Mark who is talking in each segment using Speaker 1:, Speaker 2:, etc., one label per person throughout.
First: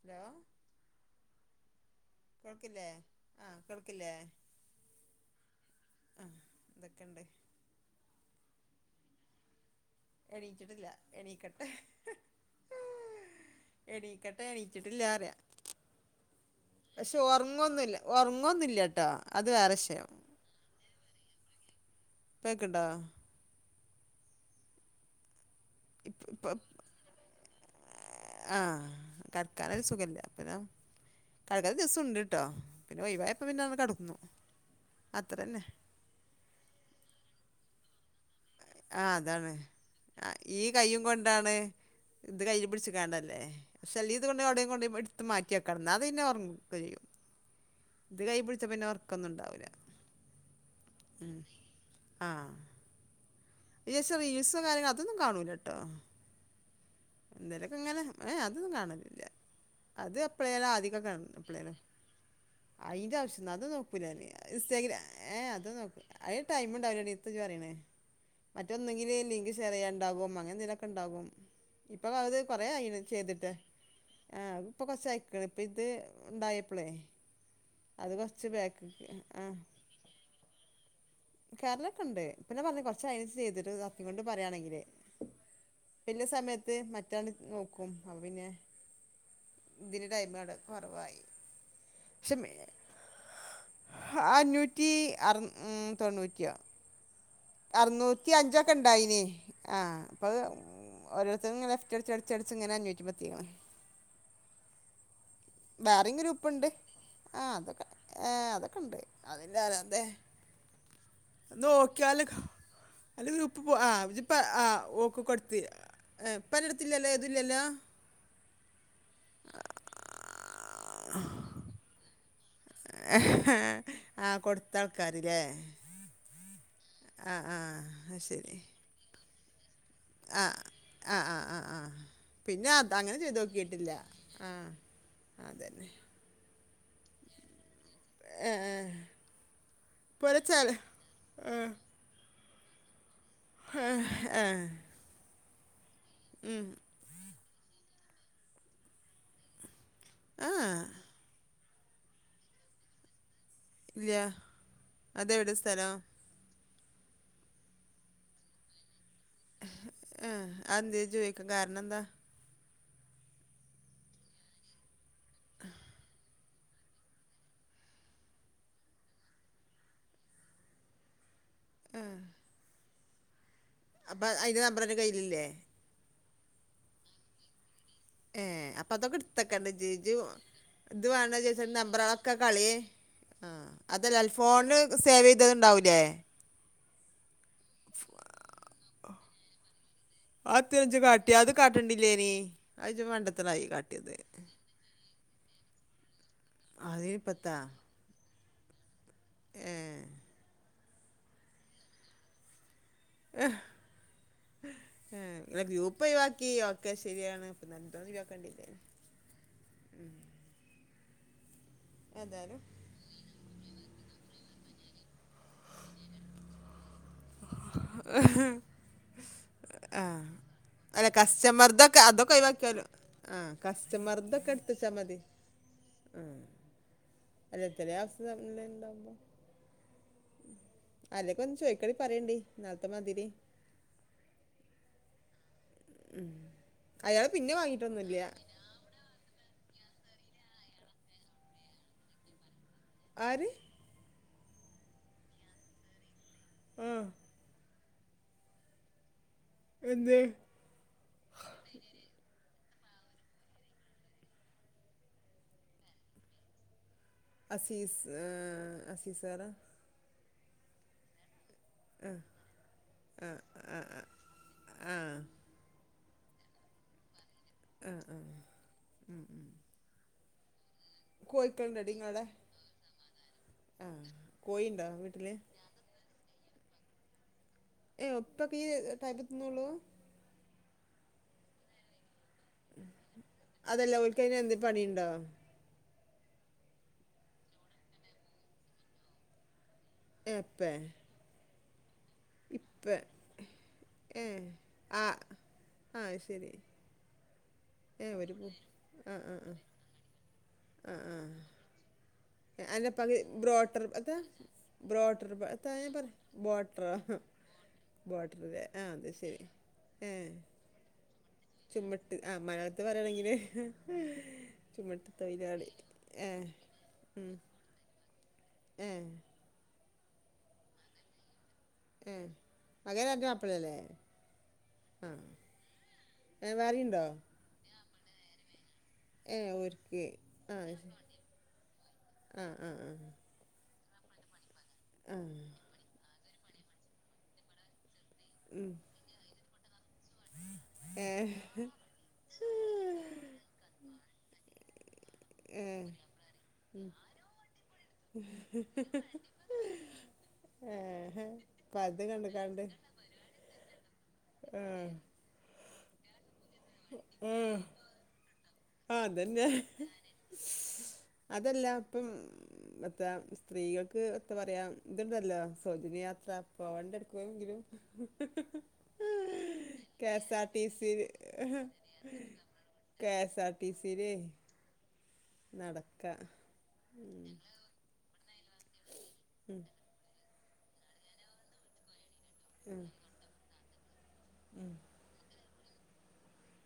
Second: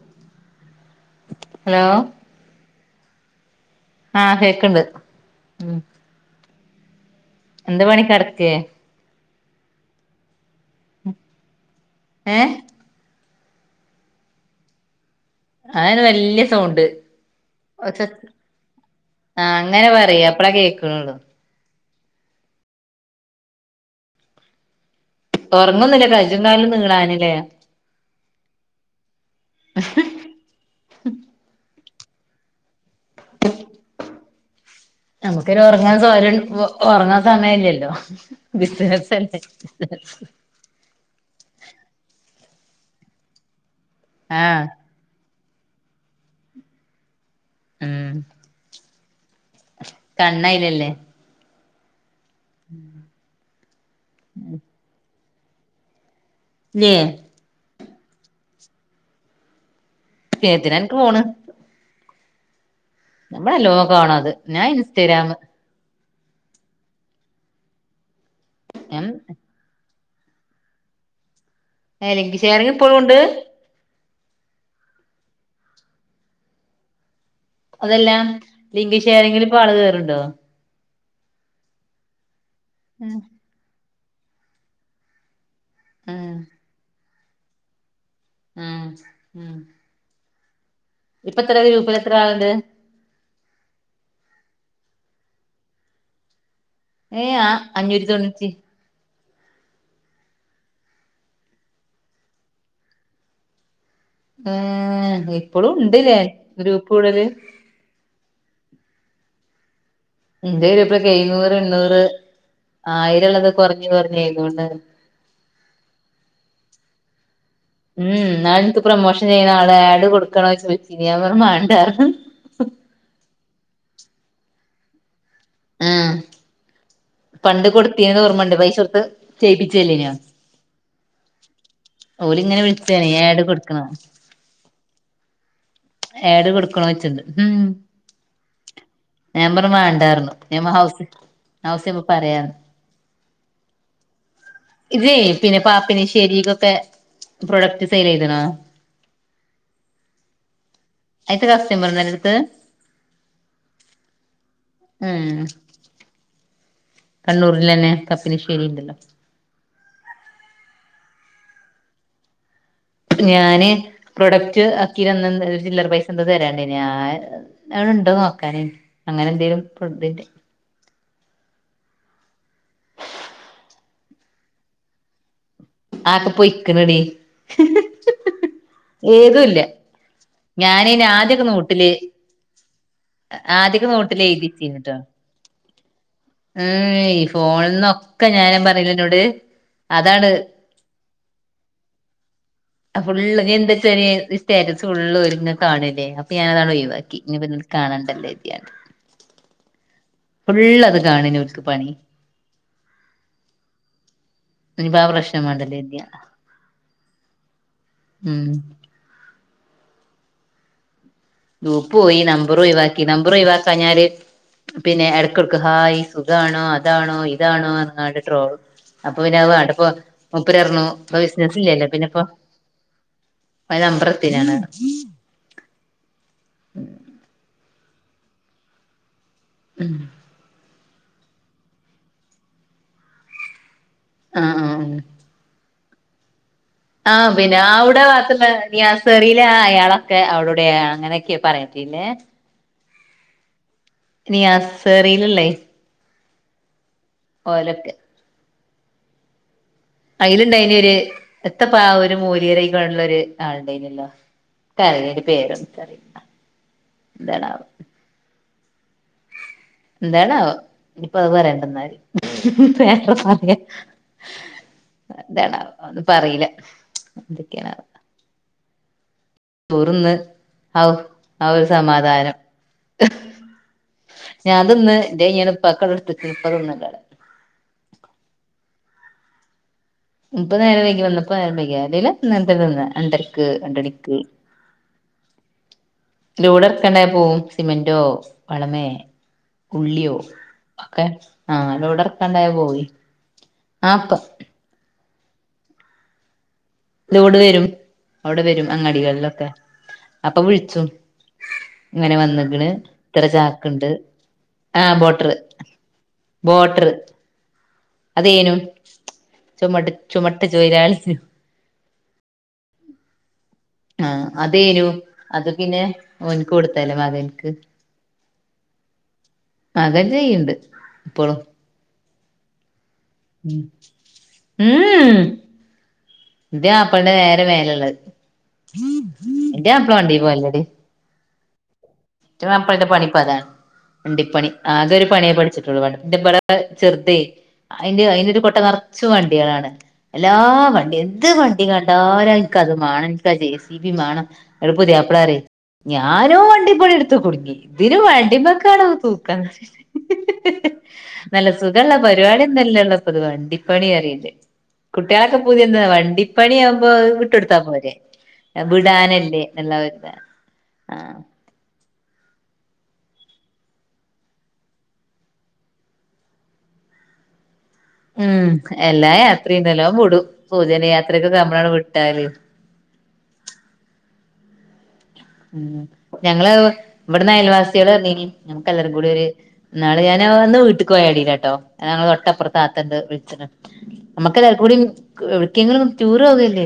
Speaker 1: Hello
Speaker 2: hello
Speaker 1: കേക്കില്ലേ
Speaker 2: ആഹ് കേക്ക്ണ്ട് ഉം
Speaker 1: എന്തൊക്കെണ്ട്
Speaker 2: എന്ത പണി കെടക്കേ
Speaker 1: എണീച്ചിട്ടില്ല എണീക്കട്ടെ ഹ്
Speaker 2: ഏഹ്
Speaker 1: ഹ് എണീക്കട്ടെ എണീച്ചിട്ടില്ലാറ്യ
Speaker 2: അതാണ് വല്യ സൗണ്ട്
Speaker 1: പക്ഷെ ഉറങ്ങൊന്നില്ല
Speaker 2: ഒച്ച
Speaker 1: ഉറങ്ങൊന്നില്ല ട്ടോ അത് വേറെ വിഷയം
Speaker 2: പ്പള കേക്ക്ണുള്ളൂ
Speaker 1: പെക്ക്ണ്ടാ
Speaker 2: ഉറങ്ങൊന്നില്ല
Speaker 1: ഇപ്പ
Speaker 2: കജ്ജും കാലും നീളാന്ല്ലേ
Speaker 1: ആഹ് കട്ക്കാന് സുഖല്ല പിന്നെ [unintelligible] ദിവസം ഉണ്ട്ട്ടോ അത്ര
Speaker 2: നമുക്കൊരു
Speaker 1: തന്നെ
Speaker 2: ഉറങ്ങാൻ സൊയല് ഉറങ്ങാൻ സമയല്ലല്ലൊ
Speaker 1: ആഹ് അതാണ് ഈ കയ്യും കൊണ്ടാണ് ഇത് കയ്യി പിടിച്ച്ക്കാണ്ടല്ലേ പക്ഷേ അല്ല ഇത് കൊണ്ട്
Speaker 2: ആഹ്
Speaker 1: എവിടെയും കൊണ്ടും എടുത്ത് മാറ്റി ക്കണം എന്നാ പിന്നെ ഉറങ്ങൊക്കെ ചെയ്യും
Speaker 2: ഉം
Speaker 1: ഇത് കൈപിടിച്ച പിന്നെ ഒർക്കൊന്നും ഇണ്ടാവില്ല
Speaker 2: കണ്ണയിലല്ലേ
Speaker 1: ഉം
Speaker 2: [inaudible]
Speaker 1: വേഷം റീൽസും കാര്യങ്ങളും അതൊന്നും കാണൂലട്ടോ
Speaker 2: ഇല്ല്യേ
Speaker 1: എന്തേലൊക്കെ ഇങ്ങനെ ഏഹ് അതൊന്നും കാണലില്ല അത് എപ്പളെല്ല
Speaker 2: എന്തിനാ അനക്ക്
Speaker 1: ആദ്യകം കാണ
Speaker 2: ഫോണ്
Speaker 1: എപ്പഴല അയിന്റെ ആവശ്യം അതും
Speaker 2: നമ്മളല്ലോ
Speaker 1: നോക്കൂല ഞാന്
Speaker 2: കാണത് ഞാൻ
Speaker 1: ഇസ
Speaker 2: ഇൻസ്റ്റഗ്രാമ്
Speaker 1: ഏഹ് അതൊന്നും നോക്കൂല അല്ലെ ടൈം ഉണ്ടാവില്ലടീ [unintelligible]
Speaker 2: ഞാൻ
Speaker 1: മറ്റൊന്നെങ്കില് ലിങ്ക് ഷെയർ ചെയ്യ ഉണ്ടാാവും അങ്ങൻത ഇതൊക്കെ ഉണ്ടാകും ഇപ്പൊ
Speaker 2: ഏഹ് ലിങ്ക്
Speaker 1: അത്
Speaker 2: ഷെയറിങ്
Speaker 1: കൊറെആയി
Speaker 2: ഇപ്പളും ഉണ്ട്
Speaker 1: ചെയ്തിട്ടെ ആഹ് ഇപ്പൊ കൊർച്ചയ്ക്ക്ണ് ഇപ്പ ഇത് ഉണ്ടായപ്പോളേ
Speaker 2: അതെല്ലാ ലിംഗ് ശേർങ്കില് ഇപ്പോ ആള് കേറ്ണ്ടോ
Speaker 1: കേർനൊക്കെണ്ട് പിന്നെ പറഞ്ഞു കൊറച്ച
Speaker 2: ഉം
Speaker 1: അയന് ചെയ്തിട്ട് [unintelligible] കൊണ്ട് പറയയാണെങ്കേ പിന്നെ
Speaker 2: ഉം
Speaker 1: സമയത്ത് മറ്റാണ് നോക്കും അ പിന്നെ
Speaker 2: ഉം ഉം
Speaker 1: ഇതിന്റെ ടൈമട
Speaker 2: ഇപ്പ എത്രഗ്രൂപ്പിൽ എത്ര ആളുണ്ട്
Speaker 1: അഞ്ഞൂറ്റി അറ തൊണ്ണൂറ്റിയോ
Speaker 2: ഏ ആ അഞ്ഞൂറ്റി
Speaker 1: അറനൂറ്റി
Speaker 2: തൊണ്ണൂറ്റി
Speaker 1: അഞ്ചൊക്കെ ഇണ്ടായിനി ആഹ് അപ്പൊ ഓരോര്ത്തര് ഇങ്ങനെ ലെഫ്റ്റ് അടച് ചടച്ച് അടച്ച് ഇങ്ങനെ അഞ്ഞൂറ്റി പ
Speaker 2: ഏ ഹ്
Speaker 1: വേറെ ഗ്രുപ്പ്ണ്ട് ആ അതൊക്കെ ആഏ അതൊക്കെണ്ട്
Speaker 2: എന്റെ ഗ്രൂപ്പിൽ എഴുനൂറ് എണ്ണൂറ്
Speaker 1: അന്റെ
Speaker 2: ആയിരള്ളത്
Speaker 1: ഗ്രൂപ്പ്‌ പോ
Speaker 2: കുറഞ്ഞ്
Speaker 1: ആ
Speaker 2: കുറഞ്ഞ്
Speaker 1: പ്പ ആ
Speaker 2: എഴുന്നൂറിന്
Speaker 1: ഓക്ക കൊടുത്തി
Speaker 2: ഉം ന്നാൾ എനിക്ക് പ്രൊമോഷൻ ചെയ്യുന്ന ആള് ആഡ് കൊടുക്കണോ [unintelligible] മണ്ടാര പറഞ്ഞു
Speaker 1: കൊടുത്ത ആൾക്കാരില്ലേ
Speaker 2: ഉം
Speaker 1: ആഹ്
Speaker 2: പണ്ട്
Speaker 1: ആഹ് അത്
Speaker 2: കൊടുത്തീന്ന് ഓർമ്മണ്ട്
Speaker 1: ശരി
Speaker 2: പൈസടുത്ത് ചെയ്യിപ്പിച്ചല്ലനാ
Speaker 1: ആ ആ ആ ആ പിന്നെ അ
Speaker 2: വിളിച്ചാണേ
Speaker 1: അങ്ങനെ ചെയ്ത്
Speaker 2: ആഡ് കൊടുക്കണോ
Speaker 1: നോക്കിട്ടില്ല ആ അതന്നെ
Speaker 2: ഏട് കൊടുക്കണ വെച്ചിണ്ട് ഉം
Speaker 1: ഏ, ഏ.
Speaker 2: ഞ പറഞ്ഞു മണ്ടാന്ന്
Speaker 1: പൊരച്ചാൽ
Speaker 2: ഞ ഹൗസി ആവുശ്യണ്ടാവുമ്പോൾ പറയാറഞ്ഞു
Speaker 1: ഹേ ഹായ്
Speaker 2: ഇതേ പിന്നെ പാപ്പിന ശെരിക്കൊക്കെ പ്രൊഡക്റ്റ് സെൽ ചെയ്തണ
Speaker 1: ഇഹ്ഹ്
Speaker 2: അയിത്ത കസ്റ്റമർ ണ്ടോ അന്റെ ടുത്ത്
Speaker 1: ഇല്ലയ അതെ എവിടെ സ്ഥലം
Speaker 2: കണ്ണൂരിൽന്നെ കപ്പിനശ്ശേരി ഇണ്ടല്ലോ
Speaker 1: ആഹ് അന്ത ചോയ്ക്ക് ക്ക കാരണന്ത
Speaker 2: ഞാന് പ്രൊഡക്റ്റ് അക്കിൽന്ന ചില്ലറ പൈസ എന്താ തരണ്ടേ ഞാ [unintelligible] ണ്ടോ നോക്കാനേ അങ്ങനെ എന്തേലും [unintelligible]
Speaker 1: ആഹ് അപ്പൊ അതിന്റെ നമ്പറിന് കയ്ല്ലില്ലേ
Speaker 2: ആക്കെ പോയിക്കനടി
Speaker 1: ഏ അപ്പൊ അതൊക്കെ എടുത്തക്കണ്ട് ജി ജി ജു
Speaker 2: ഞാനയ്ന്
Speaker 1: ഇത് വേണ്ടാന്ന്
Speaker 2: ആദ്യൊക്കെ
Speaker 1: വിചാരിച്
Speaker 2: നോട്ടില്
Speaker 1: നമ്പ്രളൊക്കെ കളിയെ ആ
Speaker 2: ആദ്യൊക്കെ നോട്ടില്
Speaker 1: അതല്ല അ ഫോണ് സേവ് ചെയ്തത്ണ്ടാവൂലേ
Speaker 2: ഏയ്‌ ഫോണന്നൊക്കെ ഞാന പറഞ്ഞല അന്നോട് അതാണ്
Speaker 1: തിരിച്ു കാട്ടിയ അത് കാട്ടണ്ടില്ലേനി അജ് മണ്ടത്തായി കാട്ടിയത്
Speaker 2: ഓല് ന്നെ കാണല്ലേ അപ്പൊ ഞാന അതാണ് ഒഴിവാക്കി ഇനിപ്പോ
Speaker 1: അതിനിപ്പത്താ
Speaker 2: കാണാണ്ടല്ല ഇതി
Speaker 1: ഏ
Speaker 2: ള്ളത് കാണിനക്ക് പണി
Speaker 1: ഏഹ്
Speaker 2: നിപ്പാ ആ പ്രശ്ന മാണ്ടല്ലോ കരുതിയ
Speaker 1: ഓക്കെ ശരിയാണ് പ്പൊ [unintelligible] വക്കേണ്ടില്ലേ ഉം
Speaker 2: നൂപ്പ പോയി നമ്പർ ഒഴിവാക്കി നമ്പർ ഒഴിവാക്കാം ഞ്ഞാല് പിന്നെ ഇടക്കിടക്ക് ഹായ് സുഖാണോ അതാണോ ഇതാണോ എന്ന് പറഞ്ഞട്ട് ട്രോൾ അപ്പൊ പിന്നെ അത് വാണ്ട ഇപ്പ
Speaker 1: ആ
Speaker 2: മുപ്പര രറഞ്ഞു
Speaker 1: അല്ല
Speaker 2: ഇപ്പൊ ബിസിന ഇല്ലല്ലോ പിന്നെപ്പൊ
Speaker 1: ആഹ് കസ്റ്റമർതൊക്കെ എടുത്തച്ചാ മതി
Speaker 2: ഉം
Speaker 1: [unintelligible]
Speaker 2: ഉം
Speaker 1: ആരേക്കൊന്ന് ചോയ്ക്കാണെ പറയേണ്ടി ഇന്നാൾത്ത മാതിരി
Speaker 2: ആ ആ ആ
Speaker 1: ഉം
Speaker 2: ആഹ് പിന്നെ അവ്ടെ ഭാഗത്ത്ള്ള നിയാസ് സെറീലെ അയാളാ എ അവിടെവിട്യാ അങ്ങനെക്കെ പറയാ പിന്നെ
Speaker 1: ആര്
Speaker 2: നിയാസെറീല്ള്ളേ
Speaker 1: ആ
Speaker 2: ഓലൊക്കെ
Speaker 1: എന്ത്
Speaker 2: അയ്ലിണ്ടായ്നൊരു എത്തപ്പ ആ ഒരു മോല്യേര് വ്ടള്ളൊര് ആള്ണ്ടേന്യല്ലോ എന്ക്കറീല അയിന്റെ പേരൊന്നും എന്ക്കറീല
Speaker 1: അസീസ് ഏ അസീസ് സാറ
Speaker 2: ന്താണാവോ ഇനിപ്പ അത് പറയാണ്ട വേറെന്താണാവോ
Speaker 1: ആ
Speaker 2: അറിയേല എന്തൊക്കെണാവോ
Speaker 1: ഉം ഉം
Speaker 2: തീറ്ന്ന് ഔ ആ ഒരു
Speaker 1: കോഴിക്കളുണ്ടടി ഇങ്ങളടെ
Speaker 2: സമാധാനം
Speaker 1: ആ
Speaker 2: ഞാൻ
Speaker 1: കോഴിണ്ടോ
Speaker 2: തിന്ന്
Speaker 1: വീട്ടില്
Speaker 2: ഇന്റെഴിഞ്ഞീണ് ഇപ്പാക്കവ്ടെ ഇട്ത്തെക്കാണ് ഇപ്പ തിന്ന്ണ്ടവ്ടെ
Speaker 1: ഏ ഉപ്പൊക്ക ഈ ടൈമ് തിന്നൊള്ളൂ
Speaker 2: ഇപ്പ നേരം വൈകി വന്നപ്പം നേരം വൈകിയതാ അല്ലേല് ഇന്നേരം തന്നെ രണ്ടരക്ക്
Speaker 1: അതല്ല
Speaker 2: രണ്ടണിക്ക്
Speaker 1: ഓൽക്ക് അതിന് എന്ത് പണിയുണ്ടോ
Speaker 2: ലോഡെറക്കാണ്ടായ പോവും സിമെന്റോ വളമേ ഉള്ളിയോ
Speaker 1: ഏ ഇപ്പേ
Speaker 2: ഒക്കെ ആ ലോഡെർ ണ്ടായ പോയി
Speaker 1: ഇപ്പേ
Speaker 2: ആപ്പ
Speaker 1: ഏ ആ ആഹ് ശരി
Speaker 2: ലോഡ് വരും
Speaker 1: ഏ ഒരു
Speaker 2: അവിടെ
Speaker 1: പൂ
Speaker 2: വരും
Speaker 1: ആ ആ
Speaker 2: അങ്ങാടികളിലൊക്കെ
Speaker 1: ആ
Speaker 2: അപ്പൊ വിള്ച്ചും
Speaker 1: ആ ആ
Speaker 2: ഇങ്ങനെ വന്ന് ക്ക്ണ്
Speaker 1: അൻ്റെ ഉപ്പാക്ക്
Speaker 2: ഇത്ര ചാക്ക്
Speaker 1: ബ്രോട്ടർ
Speaker 2: ഇണ്ട്
Speaker 1: എത്താ
Speaker 2: ആ
Speaker 1: ബ്രോട്ടർ
Speaker 2: ബോട്ടർ
Speaker 1: എത്താ ഞാൻ പറ
Speaker 2: ബോട്ടർ
Speaker 1: ബോട്ടറോ
Speaker 2: അതേനു
Speaker 1: ബോട്ടർല്ലേ ആ അത് ശരി
Speaker 2: ചുമട്ട്
Speaker 1: ഏ
Speaker 2: ചുമട്ട് തൊയിലാളി
Speaker 1: ചുമട്ട് ആ മലയാളത്ത് പറയാണെങ്കില്
Speaker 2: ആഹ്
Speaker 1: ചുമട്ട് തൊയിലാളി ഏ
Speaker 2: ടുത്തല്ലേ
Speaker 1: ഉം
Speaker 2: മകൻക്ക്
Speaker 1: ഏ
Speaker 2: അതെല്ലയ്യ്ണ്ട് ഇപ്പോളും
Speaker 1: ഉം ആ
Speaker 2: ഇം
Speaker 1: ഏ
Speaker 2: ഇത്
Speaker 1: വേറെയുണ്ടോ
Speaker 2: മാപ്പള്ടെ നേരെ മേലള്ളത്
Speaker 1: ഏ
Speaker 2: അന്റെ മാപ്പള
Speaker 1: ഓർക്ക്
Speaker 2: വണ്ടീ
Speaker 1: ആ
Speaker 2: പോവല്ലടീ
Speaker 1: ശ- ആ
Speaker 2: ഇന്റെ
Speaker 1: ആ
Speaker 2: മാപ്പളടെ
Speaker 1: ആ
Speaker 2: പണിപ്പതാ വണ്ടിപ്പണി ആകെ ഒരു
Speaker 1: ആ
Speaker 2: പണിയെ പഠിച്ചിട്ടുള്ളൂ ഇന്റപ്പരാ ചെറുതെ അയിന്റെ അയിന്റെ ഒരു കൊട്ട
Speaker 1: ഉം.
Speaker 2: നെറച്ച് വണ്ടികളാണ് എല്ലാ വണ്ടിം
Speaker 1: ഏ
Speaker 2: എന്ത് വണ്ടി കണ്ടാലും ഇൻക്കത് മാണം ഇൻക്കാ ജെ സി ബി മാണം ങ്ങട്ട് പുതിയാപ്ലപറിം
Speaker 1: ഏ
Speaker 2: ഞാനോ വണ്ടി പണിട്ത്ത് ട്ത്ത് കുട്ങ്ങി ഇതിന വണ്ടിമക്കാണ്ട് തൂക്കാച്ച്ട്ട്
Speaker 1: ഏ.
Speaker 2: നല്ല
Speaker 1: അപ്പൊ
Speaker 2: സുഖള്ള
Speaker 1: അത് കണ്ട് കണ്ട്
Speaker 2: പരിപാടിയൊന്നല്ലള്ളപ്പത് വണ്ടിപ്പണിയറിയിണ്ടത്
Speaker 1: ആ
Speaker 2: കുട്ട്യാളക്കെ പുതിയെന്താ വണ്ടിപ്പണി ആകുമ്പോ അത്
Speaker 1: ആ
Speaker 2: വിട്ടൊട്ത്താ പോരെ
Speaker 1: ആ
Speaker 2: ബിഡാനല്ലേന്ന്ള്ള
Speaker 1: അതന്നെ
Speaker 2: നെൽക്കാ ആ
Speaker 1: ഇപ്പത്താ സ്ത്രീകൾക്ക് എത്ത പറയാ ഇത്ണ്ടല്ലോ സാജന്യയാത്ര പോവണ്ടെ എട്ക്കെങ്കിലും
Speaker 2: ഉം എല്ലാ യാത്രിണ്ടെല്ലോ അത്
Speaker 1: കെ
Speaker 2: വിടും
Speaker 1: എസ് ആർ ടി സി
Speaker 2: സൗജന്യയാത്രൊക്കൊക്കെ ഞമ്മളാണ്ട് വിട്ടാല്
Speaker 1: കെ എസ് ആർ ടി സീല്
Speaker 2: ഉ ഞങ്ങള് ഇവിടെന്ന് അയൽവാസികള് പറഞ്ഞീനി നമുക്ക് എല്ലാർകൂടി ഒര്
Speaker 1: ഉം
Speaker 2: ന്നാള് ഞാന് ഒന്ന് വീട്ട്ക്കോയ എടീലാട്ടോ ഏ ഞങ്ങ തൊട്ടപ്പുറത്താത്തന്റെ വീച്ചന് നമ്മക്കെല്ലാർക്കും കൂടി ങ്ങള് ടൂർ പോവുകല്ലേ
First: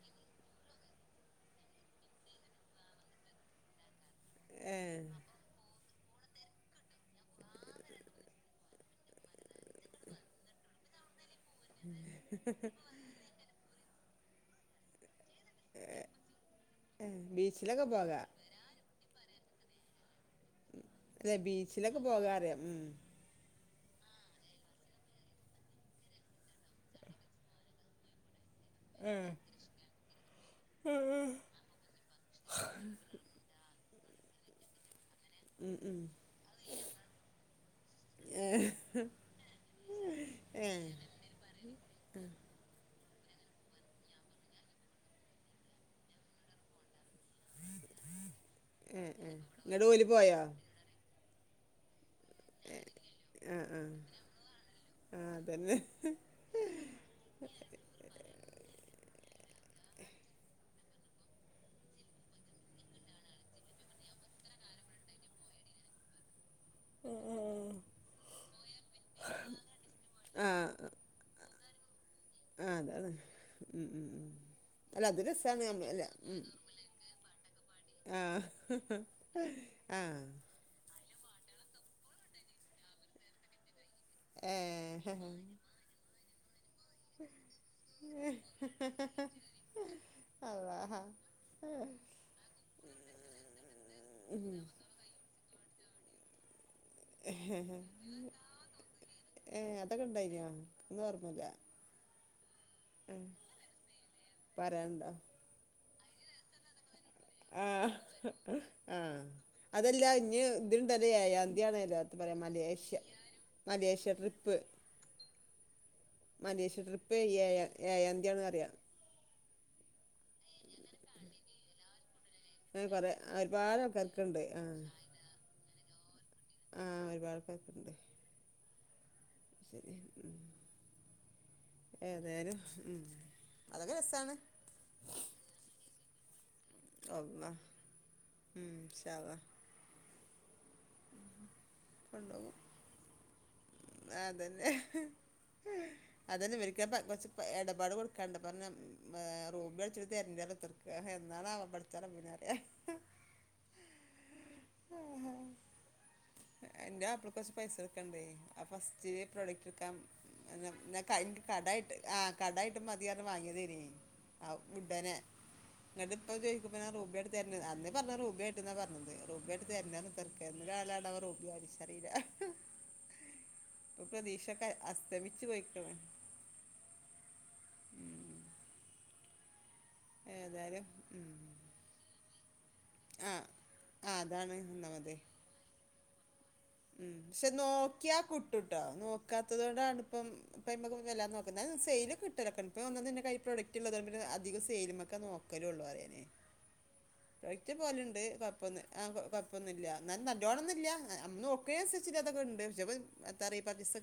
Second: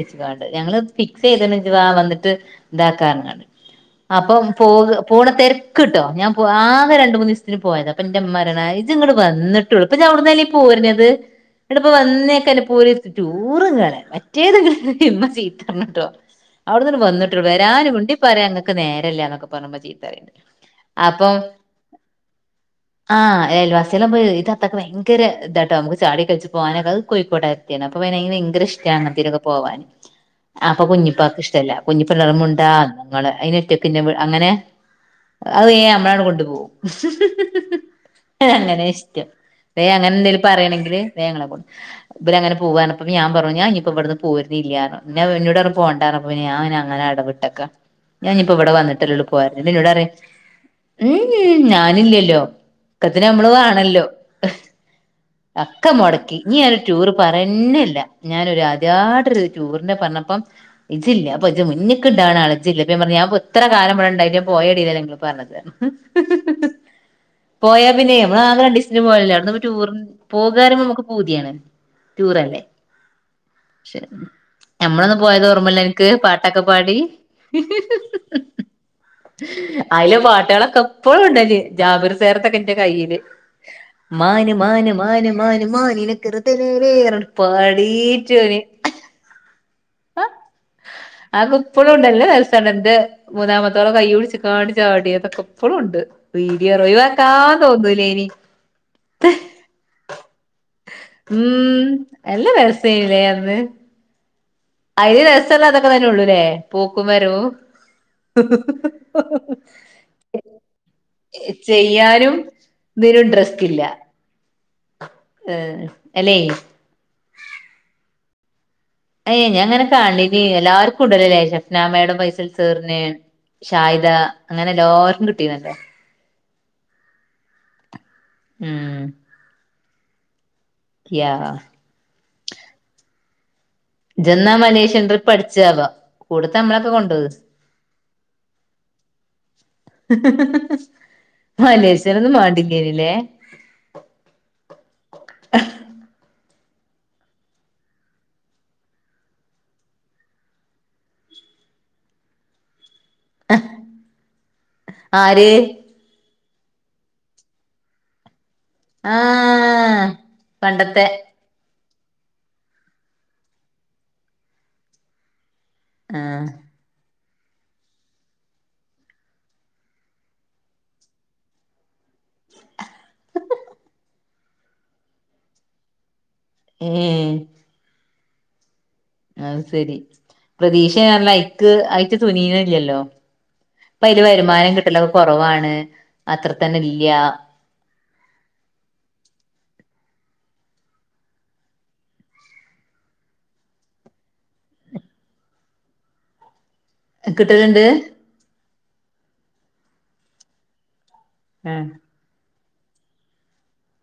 Speaker 2: ഞങ്ങള് ഫിക്സ് ചെയ്ത വന്നിട്ട് ഇതാക്കാറണ്ട് അ അപ്പൊ പോ
Speaker 1: ഏ
Speaker 2: പോണ തിരക്ക് കിട്ടോ ഞാൻ പോ ആകെ രണ്ട മൂന്ന് ദിവസത്തിന് പോയത് അപ്പൊ എന്റെ ഇമ്മ പറ [unintelligible] വന്നിട്ടുള്ളൂ ഇപ്പൊ ഞവിടന്നല്ലേ പോരഞ്ഞത് ഇടപ്പ വന്നേക്കെ പോല [unintelligible] ഇങ്ങനെ മറ്റേത് ഇങ്ങനെ ചീത്ത പറഞ്ഞു കേട്ടോ അവിടുന്ന് ഇങ്ങട്
Speaker 1: ഏ
Speaker 2: വന്നിട്ടുള്ളൂ
Speaker 1: ബീച്ചിലൊക്കെ
Speaker 2: വരാന് വണ്ടി
Speaker 1: പോകാ
Speaker 2: പറയാ ഇങ്ങക്ക് നേരല്ലന്നൊക്കെ പറഞ്ഞുമ്മ ചീത്ത പറേണ്ട്
Speaker 1: അല്ലെ ബീച്ചിലൊക്കെ പോകാറിയാം ഉം
Speaker 2: ചിലപ്പഴ് ഇത്താത്താക്ക് ഭയങ്കര ഇതാട്ടോ നമക്ക് ജടെക്കെ വെച്ച് പോകാനക്ക അത് കോഴികോട്ട് [unintelligible] അപ്പൊ [unintelligible] ഭയങ്കര
Speaker 1: ഏ.
Speaker 2: ഇഷ്ട്ടാണ് [unintelligible] പോവാൻ അപ്പൊ കുഞ്ഞിപ്പാക്ക് ഇഷ്ട്ടല്ല കുഞ്ഞിപ്പാ [unintelligible] [unintelligible] അങ്ങനെ അത്
Speaker 1: ഉം ഉം
Speaker 2: നമ്മളങ്ങട് കൊണ്ടുപോവും
Speaker 1: ഏ
Speaker 2: അങ്ങനെ ഇഷ്ട വേ അങ്ങനെ എന്തേലും
Speaker 1: ഏ
Speaker 2: പറയണെങ്കില്
Speaker 1: ഏ
Speaker 2: [unintelligible] ഇവര് അങ്ങനെ പോവാണ് അപ്പൊ ഞാൻ പറഞ്ഞു ഞാൻ ഇനിപ്പോ ഇവിടുന്ന് പോരുന്നില്യ എന്നു പറഞ്ഞു പിന്നെ എന്നോട് പറഞ്ഞു പോണ്ടാ പറഞ്ഞു അപ്പൊ പിന്നെ ഞാൻ അങ്ങന, അങ്ങന അവിടെ വിട്ടൊക്കെ ഞാനിപ്പോ ഇവിടെ വന്നിട്ടല്ലേയുള്ളൂ
Speaker 1: ഏ ഇങ്ങട് ഓല്
Speaker 2: പോവന്
Speaker 1: പോയോ
Speaker 2: [unintelligible] ഉം ഞാനില്ല [unintelligible] ഒക്കത്തിനു നമ്മള്
Speaker 1: ആ ആ
Speaker 2: വേണല്ലോ
Speaker 1: ആ അതന്നെ
Speaker 2: അക്ക മുടക്കി ഇനി ഒരു ടൂർ പറയുന്നില്ല ഞാനൊരു ആദ്യാട്ടൊരു ടൂറിനെ പറഞ്ഞ അപ്പ ഇതില്ല അപ്പൊ ഇത് മുന്നെക്ക് ഇണ്ടാണ് ആള് [unintelligible] അപ്പ ഞാൻ പറഞ്ഞു ഞാൻ ഇപ്പ എത്ര കാലം ഇവിടെണ്ടായിട്ടും [unintelligible] നിങ്ങൾ പറഞ്ഞത് പോയാ പിന്നെ നമ്മള് ആകെ രണ്ടീസത്തിന് പോയല്ലേ അവിടെന്ന് നമ്മള് ടൂറിന് പോകാരുമ്പോ നമ്മക്ക് പൂതിയാണ് ടൂറല്ലേ
Speaker 1: അ അതെ അതെ ഉം ഉം അല്ല
Speaker 2: ഞമ്മളന്ന്
Speaker 1: അത്
Speaker 2: പോയത്
Speaker 1: രസാണ്
Speaker 2: ഓർമ്മല്ല നിനക്ക് പാട്ടൊക്കെ പാടി
Speaker 1: ആഹ് ആഹ്
Speaker 2: എപ്പോഴും ഉണ്ടല്ല് ജാബിറ് [unintelligible] എന്റെ കയ്യില് മാന്
Speaker 1: ഏ
Speaker 2: മാന് മാന് മാന് മാനിനക്കര [unintelligible]
Speaker 1: അള്ളാ
Speaker 2: അത് ഇപ്പഴും ഉണ്ടല്ലേ [unintelligible] മൂന്നാമത്തോള കൈയും പിടിച്ച്
Speaker 1: ഉം
Speaker 2: കാണചാടി അതൊക്കെ ഇപ്പോളും ഉണ്ട് [unintelligible] ഒയിവാക്കാൻ തോന്നൂലേനി
Speaker 1: ഏ അതൊക്കെ ഇണ്ടായിനോ ഒന്നും ഓർമ്മല്ല
Speaker 2: ഉം നല്ല രസല്ലേ
Speaker 1: ഉം
Speaker 2: അന്ന്
Speaker 1: പറയാനുണ്ടോ
Speaker 2: അതില് രസമല്ലാതൊക്കെ തന്നെ ഉള്ളൂല്ലേ പൂ
Speaker 1: ആ ആ അതല്ല ഇഞ്ഞ് ഇത്ണ്ടല്ലോ
Speaker 2: [unintelligible] ചെയ്
Speaker 1: [unintelligible] പറയാ മലേഷ്യ മലേഷ്യ ട്രിപ്പ്
Speaker 2: ഏഹ് അല്ലേ
Speaker 1: മലേഷ്യ ട്രിപ്പ് ഏയാ എഴാന്തിയാണെന്നു അറിയാം
Speaker 2: ഏഹ് ഞാനങ്ങനെ [unintelligible] എല്ലാവർക്കും ഉണ്ടല്ലേ ശസ്ന മേടം പൈസ്
Speaker 1: അങ്ങനെ കൊറെ
Speaker 2: [unintelligible]
Speaker 1: ഒരുപാട്
Speaker 2: ഷാഇദ
Speaker 1: ആൾക്കാർക്ക്ണ്ട്
Speaker 2: അങ്ങനെ
Speaker 1: ആ
Speaker 2: എല്ലാർക്കും കിട്ടീന്നല്ലോ
Speaker 1: ആഹ് ഒരുപാട് പേർക്കുണ്ട്
Speaker 2: ഉം
Speaker 1: ശരി ഉം
Speaker 2: യാ
Speaker 1: ഏതായാലും ഉം അതൊക്കെ
Speaker 2: ജ്ജ്
Speaker 1: രസാണ്
Speaker 2: എന്നാ മലേഷ്യൻ ട്രിപ്പ് അടിച്ചാവാ കൂടെ
Speaker 1: അള്ളാ ഉം ഇൻഷാ അള്ളാ
Speaker 2: [unintelligible] മലേഷ്യയൊന്നും
Speaker 1: കൊണ്ടോകും
Speaker 2: [unintelligible]
Speaker 1: അതന്നെ അതന്നെ ഇവരി [unintelligible] ഇടപാട് കൊടുക്കാണ്ട് പറഞ്ഞു റോബി കളിച്ച [unintelligible] എന്നണാവോ പടച്ച റബ്ബിനറിയാം
Speaker 2: ആര്
Speaker 1: എന്റെ മാപ്പിളക്ക് കുറച്ച് പൈസ കൊടുക്കണ്ടേ ആ ഫസ്റ്റ്ല് പ്രൊഡക്റ്റ്ട് വിക്കാം
Speaker 2: ആഹ്
Speaker 1: ന്നാ
Speaker 2: പണ്ടത്തെ
Speaker 1: കയ് കടായ്ട്ട് ആ കടായ്ട്ട് മതീന്ന് പറഞ്ഞ് വാങ്ങിയതേനി ആ ഉടനെ എന്നിട്ട് ഇപ്പ അത്
Speaker 2: ആഹ്
Speaker 1: ചോദിക്കുമ്പോ പറ രൂപയായിട്ട് തരണ് അന്ന് പറഞ്ഞത് രൂപയായിട്ടെന്ന പറഞ്ഞത് രൂപയായിട്ട് തരണന്ന് നോക്കാം [unintelligible] പ്രേതീശയൊക്കെ അസ്തമിച്ച് പോയ്ക്ക്ണ്
Speaker 2: ഏ അത്ശെരി
Speaker 1: ഏതായാലും ഉം.
Speaker 2: പ്രതീക്ഷയറ്ഞ്ഞയ്ക്ക് അയ്ക്ക് തുനിയ്ണ്ല്ലല്ലോ
Speaker 1: ആ ആ
Speaker 2: പ്പയ്ൽ
Speaker 1: അതാണ്
Speaker 2: വര്മാനം കിട്ടലൊക്കെ
Speaker 1: ഒന്നാമതേ
Speaker 2: കൊറവാണ് അത്ര തന്നെല്ല്യാ
Speaker 1: ക്ക്യാ കുട്ടുട്ടോ നോക്കാത്തതോണ്ടാണ്പ്പം [unintelligible] എല്ലാം നോക്കുന്നെ സെയിൽ കിട്ടലൊക്കെണ്ട് [unintelligible] ന്ന്ൻ്റെകയ്യ്ല് പ്രൊഡക്റ്റ്ള്ളതൊണ്ടെന്നെ അധികും സെയ്ല്മക്കാ നോക്കലൊള്ളു ആദ്യന്നെ ഒഴിച്ച്
Speaker 2: കിട്ടല്ണ്ട്
Speaker 1: പോല്ണ്ട് കൊഴ്പ്പൊന്നു ആ കൊയ് കൊഴ്പ്പൊന്നുല്ല ന്നാലും നല്ലോണൊന്നുല്ല [unintelligible]
Speaker 2: ആഹ്
Speaker 1: കേസ്ച്ച്ല്ലാത്തൊക്കേണ്ട് [unintelligible] [unintelligible]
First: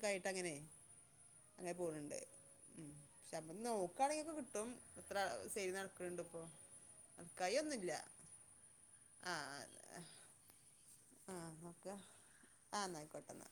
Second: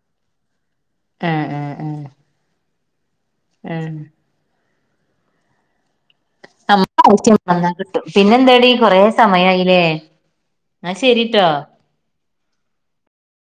Speaker 2: ആഹ്
Speaker 1: ക്കായ്ട്ടങ്ങനെ
Speaker 2: ആഹ്
Speaker 1: [unintelligible]
Speaker 2: ആഹ്
Speaker 1: പോവ്ണ്ട് ക്ഷെ നമ്മ
Speaker 2: ആഹ്
Speaker 1: നോക്കാണെങ്കിഒക്കെ കിട്ടും എത്ര സെയ്ൽ നട
Speaker 2: നമ്മക്ക് ആവശ്യം വന്നാ കിട്ടും പിന്നെന്താടി കൊറെ
Speaker 1: ആ
Speaker 2: സമയായിലേ ന്നാ ശെരിട്ടോ
Speaker 1: പെട്ടെന്ന്